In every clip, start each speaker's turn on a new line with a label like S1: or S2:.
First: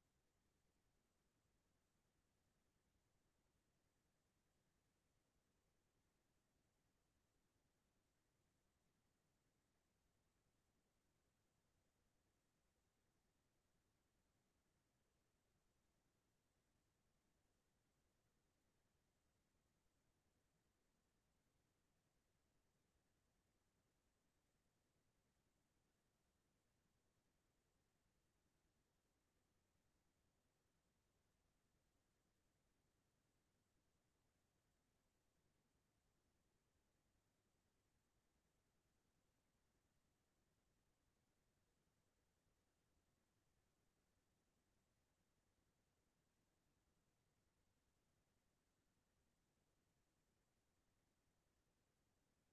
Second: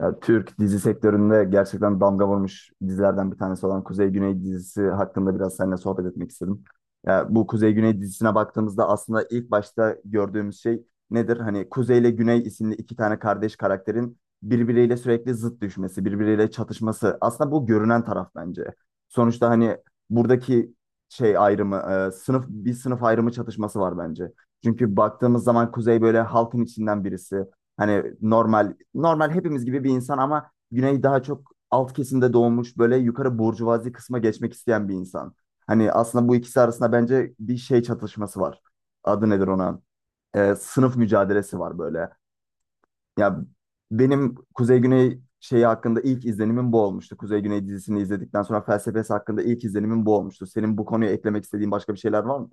S1: Ya, Türk dizi sektöründe gerçekten damga vurmuş dizilerden bir tanesi olan Kuzey Güney dizisi hakkında biraz seninle sohbet etmek istedim. Ya, bu Kuzey Güney dizisine baktığımızda aslında ilk başta gördüğümüz şey nedir? Hani Kuzey ile Güney isimli iki tane kardeş karakterin birbiriyle sürekli zıt düşmesi, birbiriyle çatışması. Aslında bu görünen taraf bence. Sonuçta hani buradaki şey ayrımı, sınıf bir sınıf ayrımı çatışması var bence. Çünkü baktığımız zaman Kuzey böyle halkın içinden birisi. Hani normal hepimiz gibi bir insan ama Güney daha çok alt kesimde doğmuş böyle yukarı burjuvazi kısma geçmek isteyen bir insan. Hani aslında bu ikisi arasında bence bir şey çatışması var. Adı nedir ona? Sınıf mücadelesi var böyle. Ya, benim Kuzey Güney şeyi hakkında ilk izlenimim bu olmuştu. Kuzey Güney dizisini izledikten sonra felsefesi hakkında ilk izlenimim bu olmuştu. Senin bu konuya eklemek istediğin başka bir şeyler var mı?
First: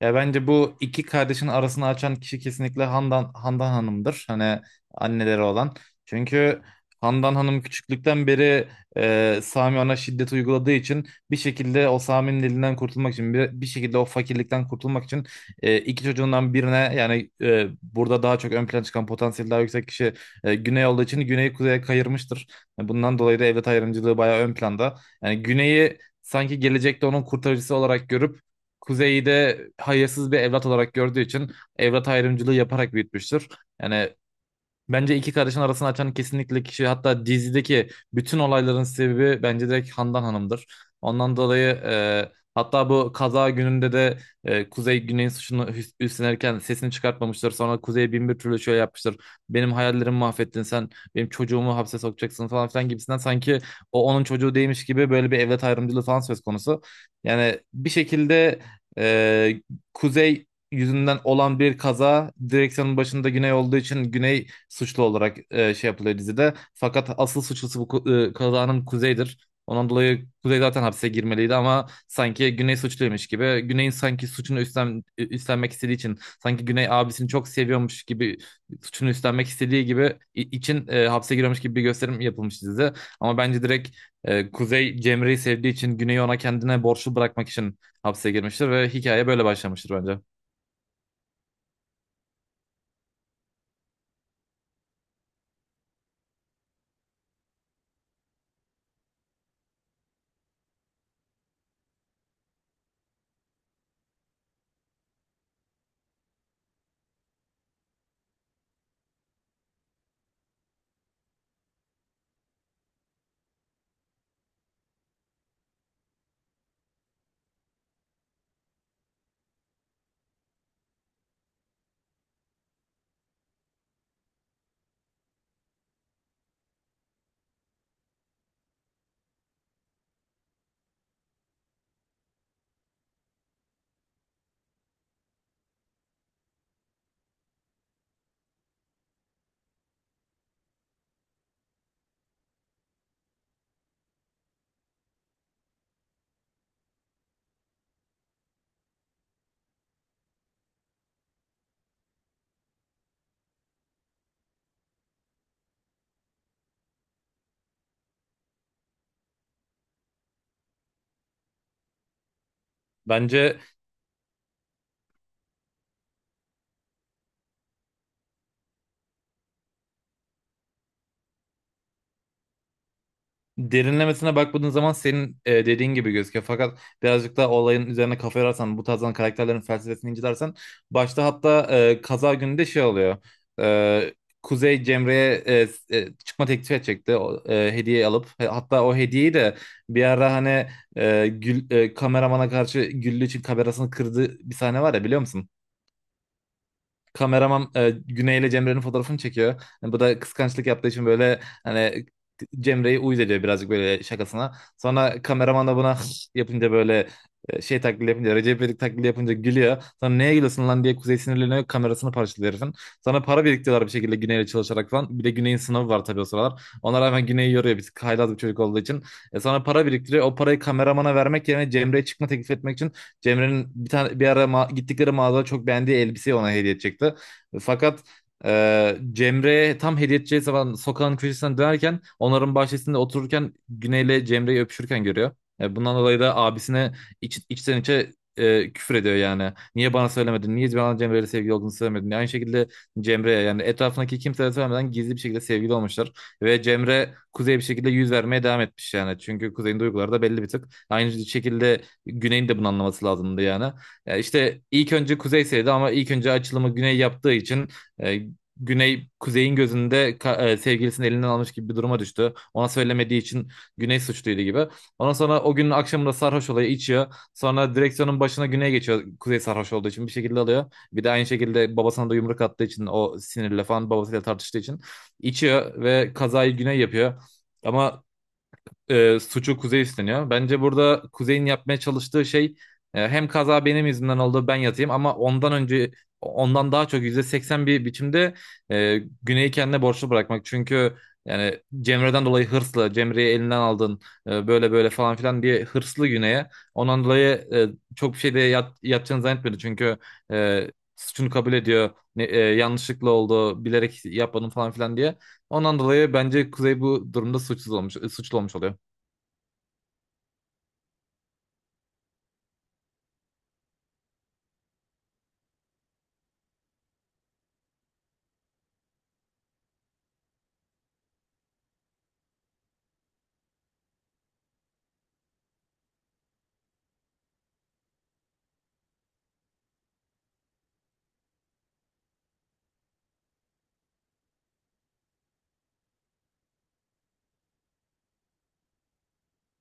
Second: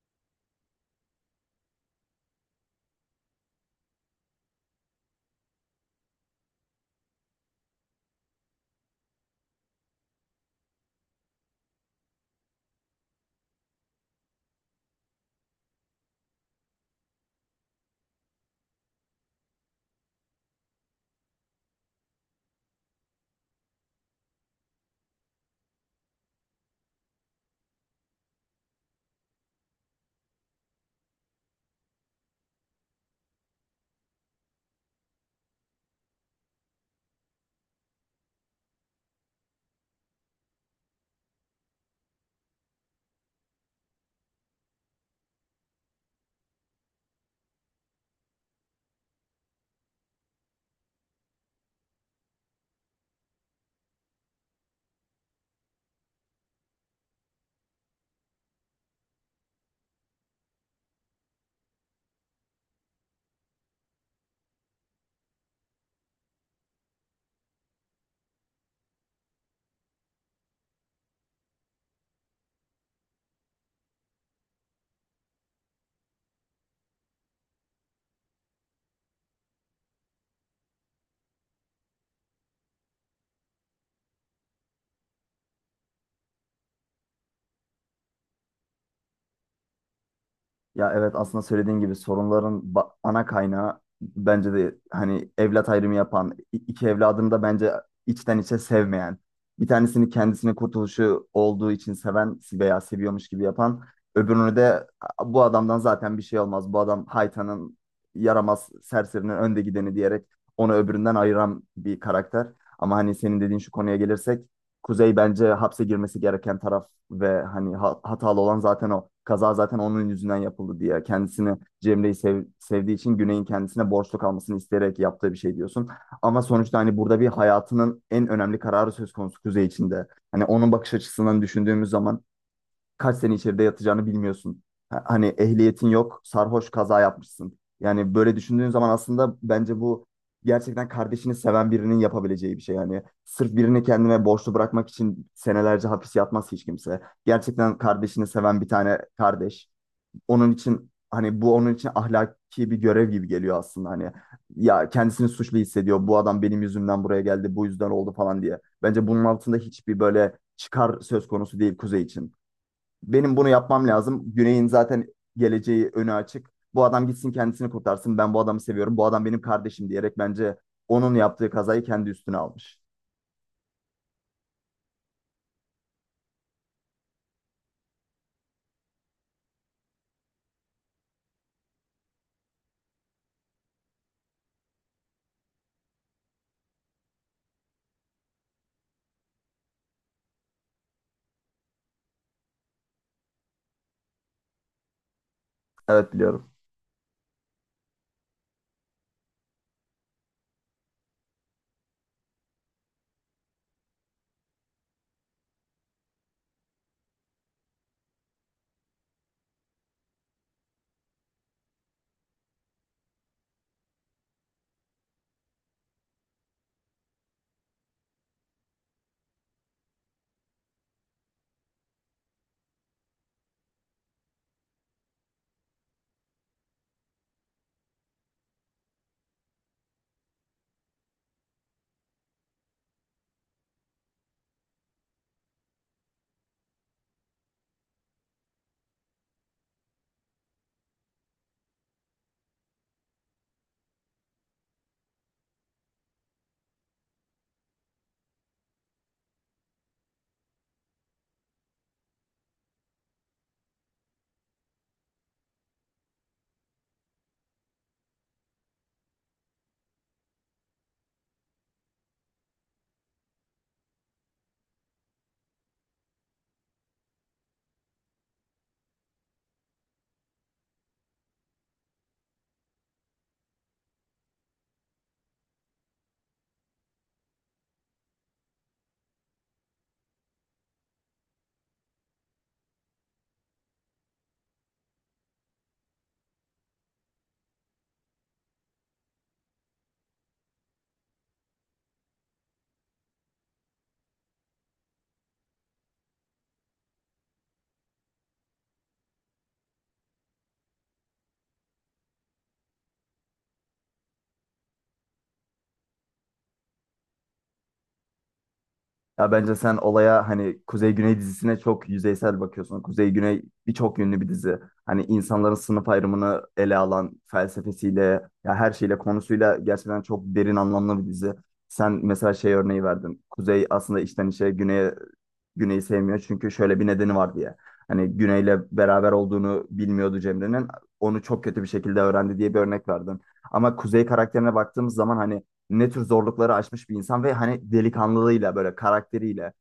S2: Ya bence bu iki kardeşin arasını açan kişi kesinlikle Handan Hanım'dır. Hani anneleri olan. Çünkü Handan Hanım küçüklükten beri Sami ona şiddet uyguladığı için bir şekilde o Sami'nin elinden kurtulmak için bir şekilde o fakirlikten kurtulmak için iki çocuğundan birine yani burada daha çok ön plana çıkan potansiyeli daha yüksek kişi Güney olduğu için Güney'i kuzeye kayırmıştır. Bundan dolayı da evlat ayrımcılığı bayağı ön planda. Yani Güney'i sanki gelecekte onun kurtarıcısı olarak görüp Kuzey'i de hayırsız bir evlat olarak gördüğü için evlat ayrımcılığı yaparak büyütmüştür. Yani, bence iki kardeşin arasını açan kesinlikle kişi hatta dizideki bütün olayların sebebi bence direkt Handan Hanım'dır. Ondan dolayı hatta bu kaza gününde de Kuzey Güney'in suçunu üstlenirken sesini çıkartmamıştır. Sonra Kuzey bin bir türlü şöyle yapmıştır. Benim hayallerimi mahvettin sen, benim çocuğumu hapse sokacaksın falan filan gibisinden sanki o onun çocuğu değilmiş gibi böyle bir evlat ayrımcılığı falan söz konusu. Yani bir şekilde e, Kuzey yüzünden olan bir kaza direksiyonun başında Güney olduğu için Güney suçlu olarak şey yapılıyor dizide. Fakat asıl suçlusu bu kazanın Kuzey'dir. Ondan dolayı Kuzey zaten hapse girmeliydi ama sanki Güney suçluymuş gibi. Güney'in sanki suçunu üstlenmek istediği için sanki Güney abisini çok seviyormuş gibi suçunu üstlenmek istediği gibi için hapse giriyormuş gibi bir gösterim yapılmış dizide. Ama bence direkt Kuzey Cemre'yi sevdiği için Güney'i ona kendine borçlu bırakmak için hapse girmiştir ve hikaye böyle başlamıştır bence.
S1: Ya evet, aslında söylediğin gibi sorunların ana kaynağı bence de hani evlat ayrımı yapan, iki evladını da bence içten içe sevmeyen, bir tanesini kendisinin kurtuluşu olduğu için seven veya seviyormuş gibi yapan, öbürünü de Bu adamdan zaten bir şey olmaz, bu adam haytanın yaramaz serserinin önde gideni" diyerek onu öbüründen ayıran bir karakter. Ama hani senin dediğin şu konuya gelirsek Kuzey bence hapse girmesi gereken taraf ve hani hatalı olan zaten o. Kaza zaten onun yüzünden yapıldı diye. Kendisini Cemre'yi sevdiği için Güney'in kendisine borçlu kalmasını isteyerek yaptığı bir şey diyorsun. Ama sonuçta hani burada bir hayatının en önemli kararı söz konusu Kuzey içinde. Hani onun bakış açısından düşündüğümüz zaman kaç sene içeride yatacağını bilmiyorsun. Hani ehliyetin yok, sarhoş kaza yapmışsın. Yani böyle düşündüğün zaman aslında bence bu gerçekten kardeşini seven birinin yapabileceği bir şey. Yani sırf birini kendime borçlu bırakmak için senelerce hapis yatmaz hiç kimse. Gerçekten kardeşini seven bir tane kardeş. Onun için hani bu onun için ahlaki bir görev gibi geliyor aslında hani. Ya kendisini suçlu hissediyor. Bu adam benim yüzümden buraya geldi, bu yüzden oldu falan diye. Bence bunun altında hiçbir böyle çıkar söz konusu değil Kuzey için. Benim bunu
S2: Bence
S1: yapmam lazım. Güney'in zaten geleceği önü açık. Bu adam gitsin kendisini kurtarsın. Ben bu adamı seviyorum. Bu adam benim kardeşim diyerek bence onun yaptığı kazayı kendi üstüne almış.
S2: derinlemesine bakmadığın zaman senin dediğin gibi gözüküyor. Fakat birazcık da olayın üzerine kafa yorarsan, bu tarzdan karakterlerin felsefesini incelersen, başta hatta kaza günü de şey oluyor. E, Kuzey Cemre'ye çıkma teklif edecekti o, hediye alıp. Hatta o hediyeyi de bir ara hani kameramana karşı Güllü için kamerasını kırdığı bir sahne var ya, biliyor musun?
S1: Evet, biliyorum.
S2: Kameraman Güney ile Cemre'nin fotoğrafını çekiyor. Yani bu da kıskançlık yaptığı için böyle hani Cemre'yi uyuz ediyor birazcık böyle şakasına. Sonra kameraman da buna yapınca böyle şey taklidi yapınca, Recep İvedik taklidi yapınca gülüyor. Sonra neye gülüyorsun lan diye Kuzey sinirleniyor, kamerasını parçalıyor herifin. Sonra para biriktiriyorlar bir şekilde Güney'le çalışarak falan. Bir de Güney'in sınavı var tabii o sıralar. Ona rağmen Güney'i yoruyor bir tık, haylaz bir çocuk olduğu için. Sonra para biriktiriyor. O parayı kameramana vermek yerine Cemre'ye çıkma teklif etmek için Cemre'nin bir tane bir ara gittikleri mağazada çok beğendiği elbiseyi ona hediye edecekti. Fakat Cemre tam hediye edeceği zaman sokağın köşesinden dönerken, onların bahçesinde otururken Güney'le Cemre'yi öpüşürken görüyor. Bundan dolayı da abisine içten içe küfür ediyor yani. Niye bana söylemedin? Niye bana Cemre'yle sevgili olduğunu söylemedin? Aynı şekilde Cemre'ye yani etrafındaki kimseye söylemeden gizli bir şekilde sevgili olmuşlar. Ve Cemre Kuzey'e bir şekilde yüz vermeye devam etmiş yani. Çünkü Kuzey'in duyguları da belli bir tık. Aynı şekilde Güney'in de bunu anlaması lazımdı yani. İşte ilk önce Kuzey sevdi ama ilk önce açılımı Güney yaptığı için e, Güney Kuzey'in gözünde sevgilisini elinden almış gibi bir duruma düştü. Ona söylemediği için Güney suçluydu gibi. Ondan sonra o günün akşamında sarhoş olayı içiyor. Sonra direksiyonun başına Güney geçiyor. Kuzey sarhoş olduğu için bir şekilde alıyor. Bir de aynı şekilde babasına da yumruk attığı için o sinirle falan babasıyla tartıştığı için içiyor ve kazayı Güney yapıyor. Ama suçu Kuzey üstleniyor. Bence burada Kuzey'in yapmaya çalıştığı şey, hem kaza benim yüzümden oldu ben yatayım, ama ondan önce ondan daha çok %81 biçimde Güney'i kendine borçlu bırakmak. Çünkü yani Cemre'den dolayı hırslı, Cemre'yi elinden aldın böyle böyle falan filan diye hırslı Güney'e. Ondan dolayı e, çok bir şey de yapacağını zannetmedi. Çünkü e, suçunu kabul ediyor. Yanlışlıkla oldu, bilerek yapmadım falan filan diye. Ondan dolayı bence Kuzey bu durumda suçsuz olmuş, suçlu olmuş oluyor.
S1: Ya bence sen olaya hani Kuzey Güney dizisine çok yüzeysel bakıyorsun. Kuzey Güney birçok yönlü bir dizi. Hani insanların sınıf ayrımını ele alan felsefesiyle, ya her şeyle, konusuyla gerçekten çok derin anlamlı bir dizi. Sen mesela şey örneği verdin. Kuzey aslında içten içe Güney'e Güney'i sevmiyor çünkü şöyle bir nedeni var diye. Hani Güney'le beraber olduğunu bilmiyordu Cemre'nin. Onu çok kötü bir şekilde öğrendi diye bir örnek verdin. Ama Kuzey karakterine baktığımız zaman hani ne tür zorlukları aşmış bir insan ve hani delikanlılığıyla böyle karakteriyle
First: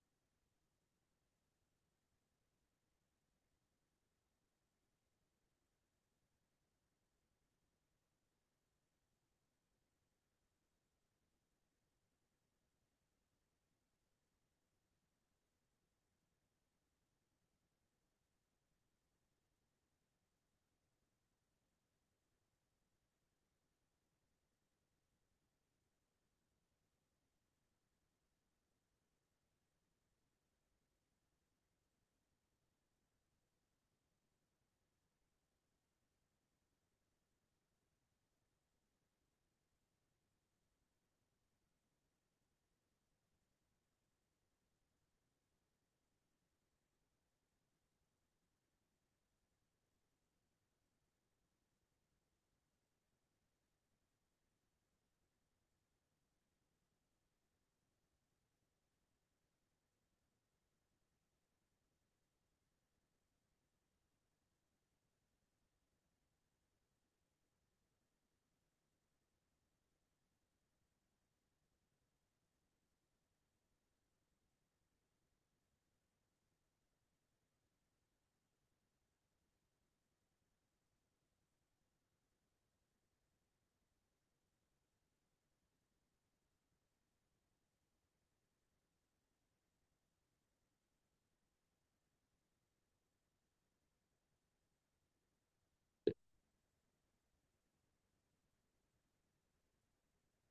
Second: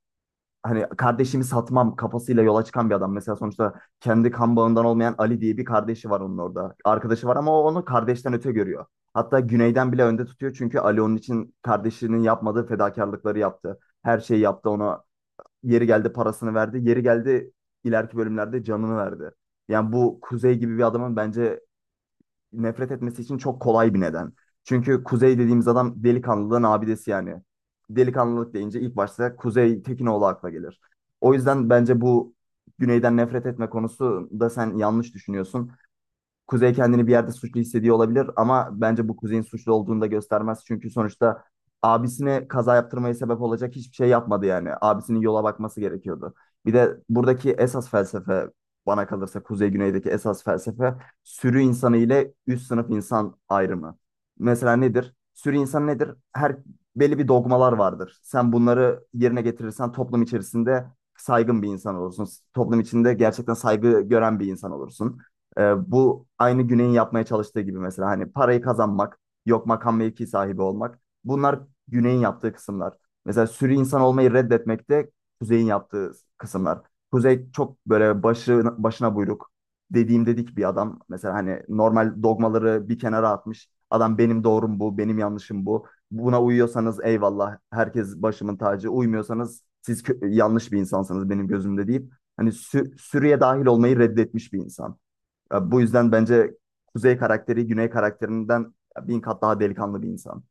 S1: hani kardeşimi satmam kafasıyla yola çıkan bir adam. Mesela sonuçta kendi kan bağından olmayan Ali diye bir kardeşi var onun orada. Arkadaşı var ama o onu kardeşten öte görüyor. Hatta Güney'den bile önde tutuyor çünkü Ali onun için kardeşinin yapmadığı fedakarlıkları yaptı. Her şeyi yaptı ona. Yeri geldi parasını verdi. Yeri geldi ileriki bölümlerde canını verdi. Yani bu Kuzey gibi bir adamın bence nefret etmesi için çok kolay bir neden. Çünkü Kuzey dediğimiz adam delikanlılığın abidesi yani. Delikanlılık deyince ilk başta Kuzey Tekinoğlu akla gelir. O yüzden bence bu Güney'den nefret etme konusu da sen yanlış düşünüyorsun. Kuzey kendini bir yerde suçlu hissediyor olabilir ama bence bu Kuzey'in suçlu olduğunu da göstermez. Çünkü sonuçta abisine kaza yaptırmaya sebep olacak hiçbir şey yapmadı yani. Abisinin yola bakması gerekiyordu. Bir de buradaki esas felsefe, bana kalırsa Kuzey Güney'deki esas felsefe, sürü insanı ile üst sınıf insan ayrımı. Mesela nedir? Sürü insan nedir? Her belli bir dogmalar vardır. Sen bunları yerine getirirsen toplum içerisinde saygın bir insan olursun. Toplum içinde gerçekten saygı gören bir insan olursun. Bu aynı Güney'in yapmaya çalıştığı gibi mesela hani parayı kazanmak, yok makam mevki sahibi olmak. Bunlar Güney'in yaptığı kısımlar. Mesela sürü insan olmayı reddetmek de Kuzey'in yaptığı kısımlar. Kuzey çok böyle başı, başına buyruk, dediğim dedik bir adam. Mesela hani normal dogmaları bir kenara atmış. Adam benim doğrum bu, benim yanlışım bu. Buna uyuyorsanız eyvallah, herkes başımın tacı. Uymuyorsanız siz yanlış bir insansınız benim gözümde deyip hani sürüye dahil olmayı reddetmiş bir insan. Ya bu yüzden bence Kuzey karakteri Güney karakterinden bin kat daha delikanlı bir insan.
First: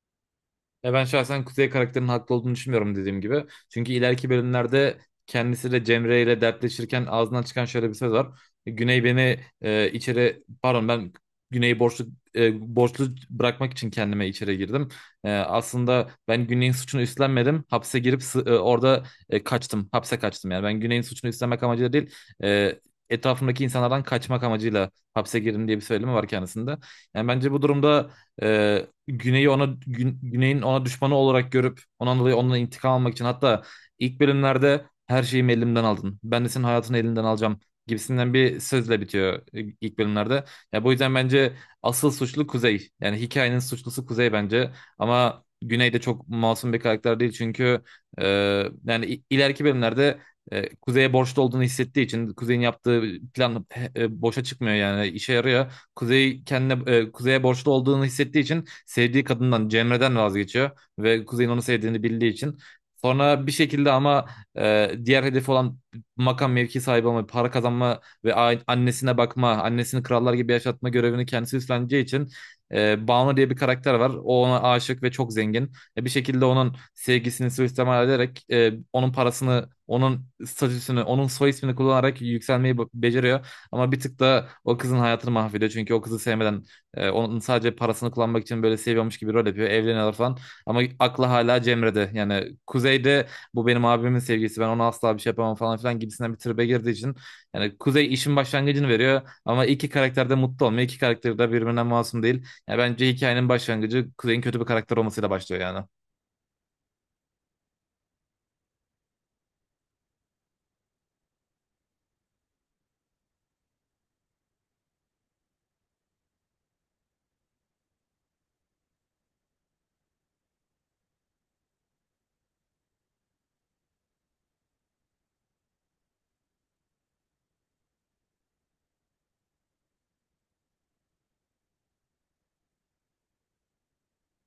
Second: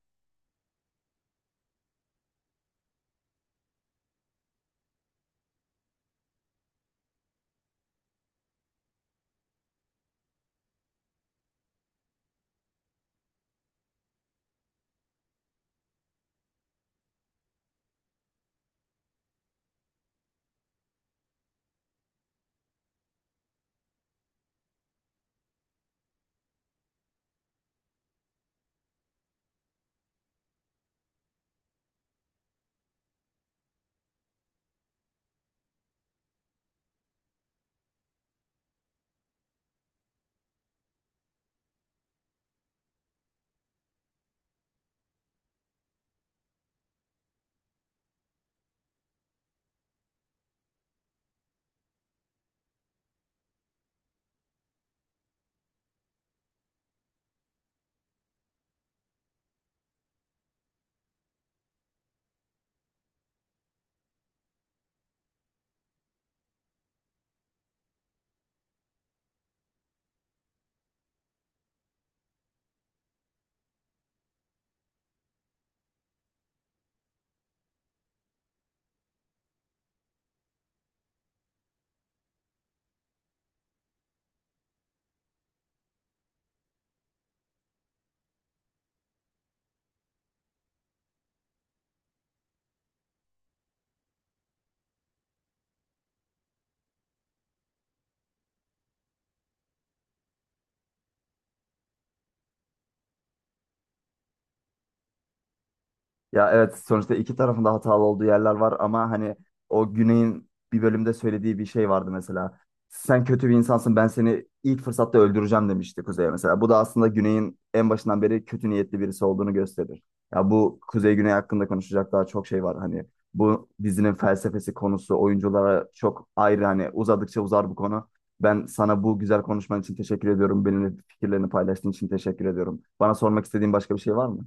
S2: Ya ben şahsen Kuzey karakterinin haklı olduğunu düşünmüyorum dediğim gibi. Çünkü ileriki bölümlerde kendisiyle Cemre ile dertleşirken ağzından çıkan şöyle bir söz var. Güney beni içeri, pardon, ben Güney'i borçlu, borçlu bırakmak için kendime içeri girdim. Aslında ben Güney'in suçunu üstlenmedim. Hapse girip orada kaçtım. Hapse kaçtım yani. Ben Güney'in suçunu üstlenmek amacıyla değil. E, Etrafımdaki insanlardan kaçmak amacıyla hapse girdim diye bir söylemi var kendisinde. Yani bence bu durumda e, Güney'i ona Güney'in ona düşmanı olarak görüp ondan dolayı ondan intikam almak için, hatta ilk bölümlerde her şeyimi elimden aldın, ben de senin hayatını elinden alacağım gibisinden bir sözle bitiyor ilk bölümlerde. Ya bu yüzden bence asıl suçlu Kuzey. Yani hikayenin suçlusu Kuzey bence. Ama Güney de çok masum bir karakter değil çünkü e, yani ileriki bölümlerde Kuzey'e borçlu olduğunu hissettiği için Kuzey'in yaptığı plan boşa çıkmıyor yani işe yarıyor. Kuzey kendine, Kuzey'e borçlu olduğunu hissettiği için sevdiği kadından Cemre'den vazgeçiyor ve Kuzey'in onu sevdiğini bildiği için. Sonra bir şekilde ama diğer hedefi olan makam mevki sahibi olma, para kazanma ve annesine bakma, annesini krallar gibi yaşatma görevini kendisi üstleneceği için Banu diye bir karakter var. O ona aşık ve çok zengin. Bir şekilde onun sevgisini suistimal ederek onun parasını, onun statüsünü, onun soy ismini kullanarak yükselmeyi beceriyor. Ama bir tık da o kızın hayatını mahvediyor. Çünkü o kızı sevmeden onun sadece parasını kullanmak için böyle seviyormuş gibi rol yapıyor. Evleniyorlar falan. Ama aklı hala Cemre'de. Yani Kuzey'de bu benim abimin sevgisi. Ben ona asla bir şey yapamam falan filan gibisinden bir tribe girdiği için. Yani Kuzey işin başlangıcını veriyor. Ama iki karakter de mutlu olmuyor. İki karakter de birbirinden masum değil. Yani bence hikayenin başlangıcı Kuzey'in kötü bir karakter olmasıyla başlıyor yani.
S1: Ya evet, sonuçta iki tarafında hatalı olduğu yerler var ama hani o Güney'in bir bölümde söylediği bir şey vardı mesela. "Sen kötü bir insansın, ben seni ilk fırsatta öldüreceğim" demişti Kuzey'e mesela. Bu da aslında Güney'in en başından beri kötü niyetli birisi olduğunu gösterir. Ya bu Kuzey Güney hakkında konuşacak daha çok şey var. Hani bu dizinin felsefesi, konusu, oyunculara çok ayrı, hani uzadıkça uzar bu konu. Ben sana bu güzel konuşman için teşekkür ediyorum. Benimle fikirlerini paylaştığın için teşekkür ediyorum. Bana sormak istediğin başka bir şey var mı?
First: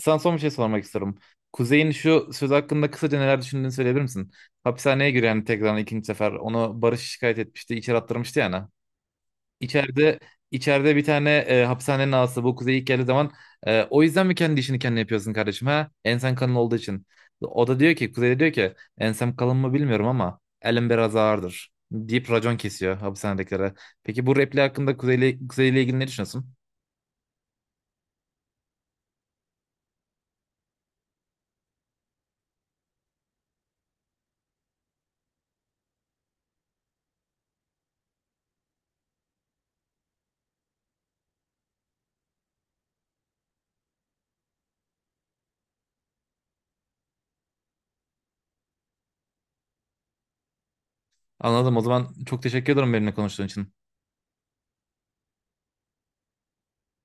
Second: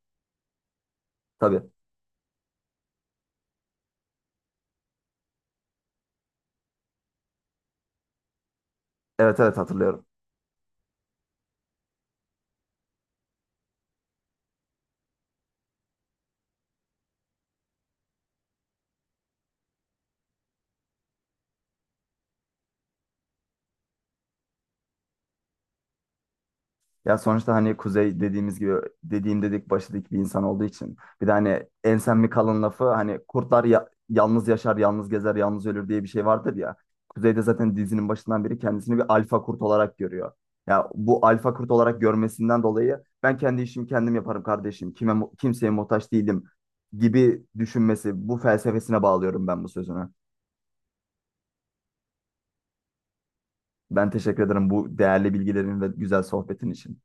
S2: Sana son bir şey sormak istiyorum.
S1: Tabii.
S2: Kuzey'in şu söz hakkında kısaca neler düşündüğünü söyleyebilir misin? Hapishaneye giren tekrar ikinci sefer onu Barış şikayet etmişti, içeri attırmıştı yani.
S1: Evet, evet, hatırlıyorum.
S2: İçeride içeride bir tane hapishanenin ağası, bu Kuzey ilk geldiği zaman, o yüzden mi kendi işini kendi yapıyorsun kardeşim ha? Ensen kalın olduğu için. O da diyor ki, Kuzey de diyor ki, ensem kalın mı bilmiyorum ama elim biraz ağırdır deyip racon kesiyor hapishanedekilere. Peki bu repli hakkında Kuzey'le ilgili ne düşünüyorsun?
S1: Ya sonuçta hani Kuzey dediğimiz gibi dediğim dedik başladık bir insan olduğu için. Bir de hani ensen mi kalın lafı, hani kurtlar yalnız yaşar, yalnız gezer, yalnız ölür diye bir şey vardır ya. Kuzey de zaten dizinin başından beri kendisini bir alfa kurt olarak görüyor. Ya bu alfa kurt olarak görmesinden dolayı "Ben kendi işimi kendim yaparım kardeşim. Kime kimseye muhtaç değilim" gibi düşünmesi, bu felsefesine bağlıyorum ben bu sözünü.
S2: Anladım. O zaman çok teşekkür ederim benimle konuştuğun için.
S1: Ben teşekkür ederim bu değerli bilgilerin ve güzel sohbetin için.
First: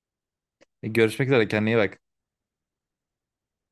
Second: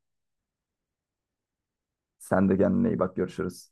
S2: Görüşmek üzere. Kendine iyi bak.
S1: Sen de kendine iyi bak, görüşürüz.